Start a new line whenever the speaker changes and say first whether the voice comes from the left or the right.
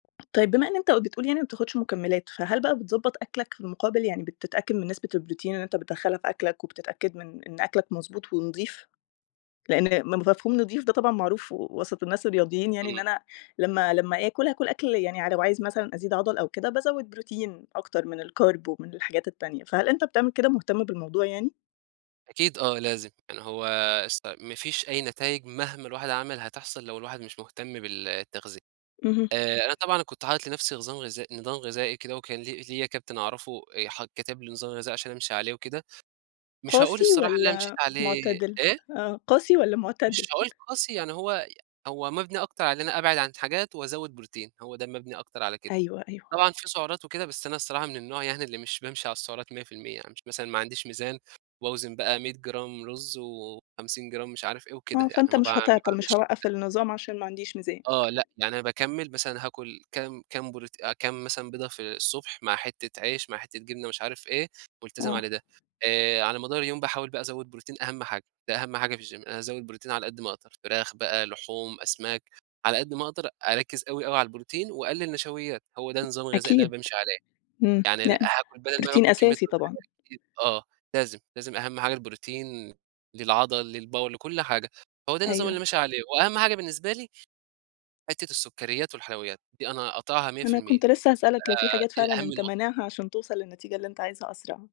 left: طيب بما إن أنت بتقول يعني ما بتاخُدش مُكمِّلات، فهل بقى بتضبط أكلك؟ في المقابل يعني بتتأكد من نسبة البروتين اللي أنت بتدخّلها في أكلك، وبتتأكد من إن أكلك مضبوط ونضيف؟ لإن م مفهوم نضيف ده طبعًا معروف وسط الناس الرياضيّين، يعني إن
right: إمم.
left: أنا لمّا لمّا آكُل هاكُل أكل يعني ع لو عايز مثلًا أزيد عضَل أو كده، بازوِّد بروتين أكتر من الCarb ومن الحاجات التانية، فهل أنت بتعمل كده، مُهتم بالموضوع يعني؟
right: أكيد آه، لازم يعني هو اس ما فيش أي نتايج مهما الواحد عمل هتحصل لو الواحد مش مُهتم بالتغذية،
left: اهم.
right: آآ أنا طبعًا كنت حاطط لنفسي نظام غذائي نظام غذائي كده، وكان لي ليا كابتن أعرفه آآ ح كتب لي نظام غذائي عشان أمشي عليه وكده، مش هاقول
left: قاسي
right: الصراحة اللي أنا مشيت
left: والّا
right: عليه
left: مُعتدل؟
right: إيه؟
left: آه، قاسي والّا
right: مش
left: مُعتدل؟
right: هاقول قاسي، يعني هو هو مَبنِي أكتر علي إن أنا أبعد عن حاجات وأزود بروتين، هو ده مَبنِي أكتر على كده،
left: أيوه، أيوه.
right: طبعًا في سُعرات وكده، بس أنا الصّراحة من النوع يعني اللي مش بامشي على السُّعرات 100% يعني مثلًا ما عنديش ميزان وباوزن بقى 100 جرام رز، و50 جرام مش عارف إيه وكده،
left: آه،
right: يعني
left: فأنت
right: ما با ما
left: مش هتِعْطّل، مش
right: باعملش كده.
left: هاوقَّف النِّظام عشان ما عنديش ميزان.
right: آه، لأ، يعني أنا باكمل مثلًا هاكُل كام كام بروت كام مثلًا بيضه في الصبح، مع حِتّة عيش، مع حِتّة جبنة مش عارف إيه، مُلتزم علي
left: آه.
right: ده، آآ على مدار اليوم باحاول بقى أزوّد بروتين أهم حاجة، ده أهم حاجة في الGym أنا أزود بروتين على قد ما أقدر، فراخ بقى لحوم، أسماك، على قد ما أقدر أركز أوي أوي على البروتين، وأقلِّل نشويّات، هو ده النظام الغذائي اللي أنا
left: أكيد،
right: بامشي عليه،
left: إمم
right: يعني
left: لأ،
right: هاكل بدل ما
left: البروتين
right: باكل كمية
left: أساسي طبعًا.
right: [unintelligible] آه، لازم، لازم أهم حاجة البروتين للعضل للباور لكل حاجة، هو ده النظام اللي
left: أيوه.
right: ماشي عليه، وأهم حاجة بالنسبة لي حِتّة السُّكّرِيّات والحلويّات، دي أنا قاطعها مِيَّة في
left: أنا
right: المِيّة
left: كنت لسه هاسألك لو في
right: آآ
left: حاجات
right: دي
left: فعلًا
right: أهم
left: أنت
right: نقطة.
left: مانعها، عشان تُوصل للنتيجة اللي أنت عايزها أسرع.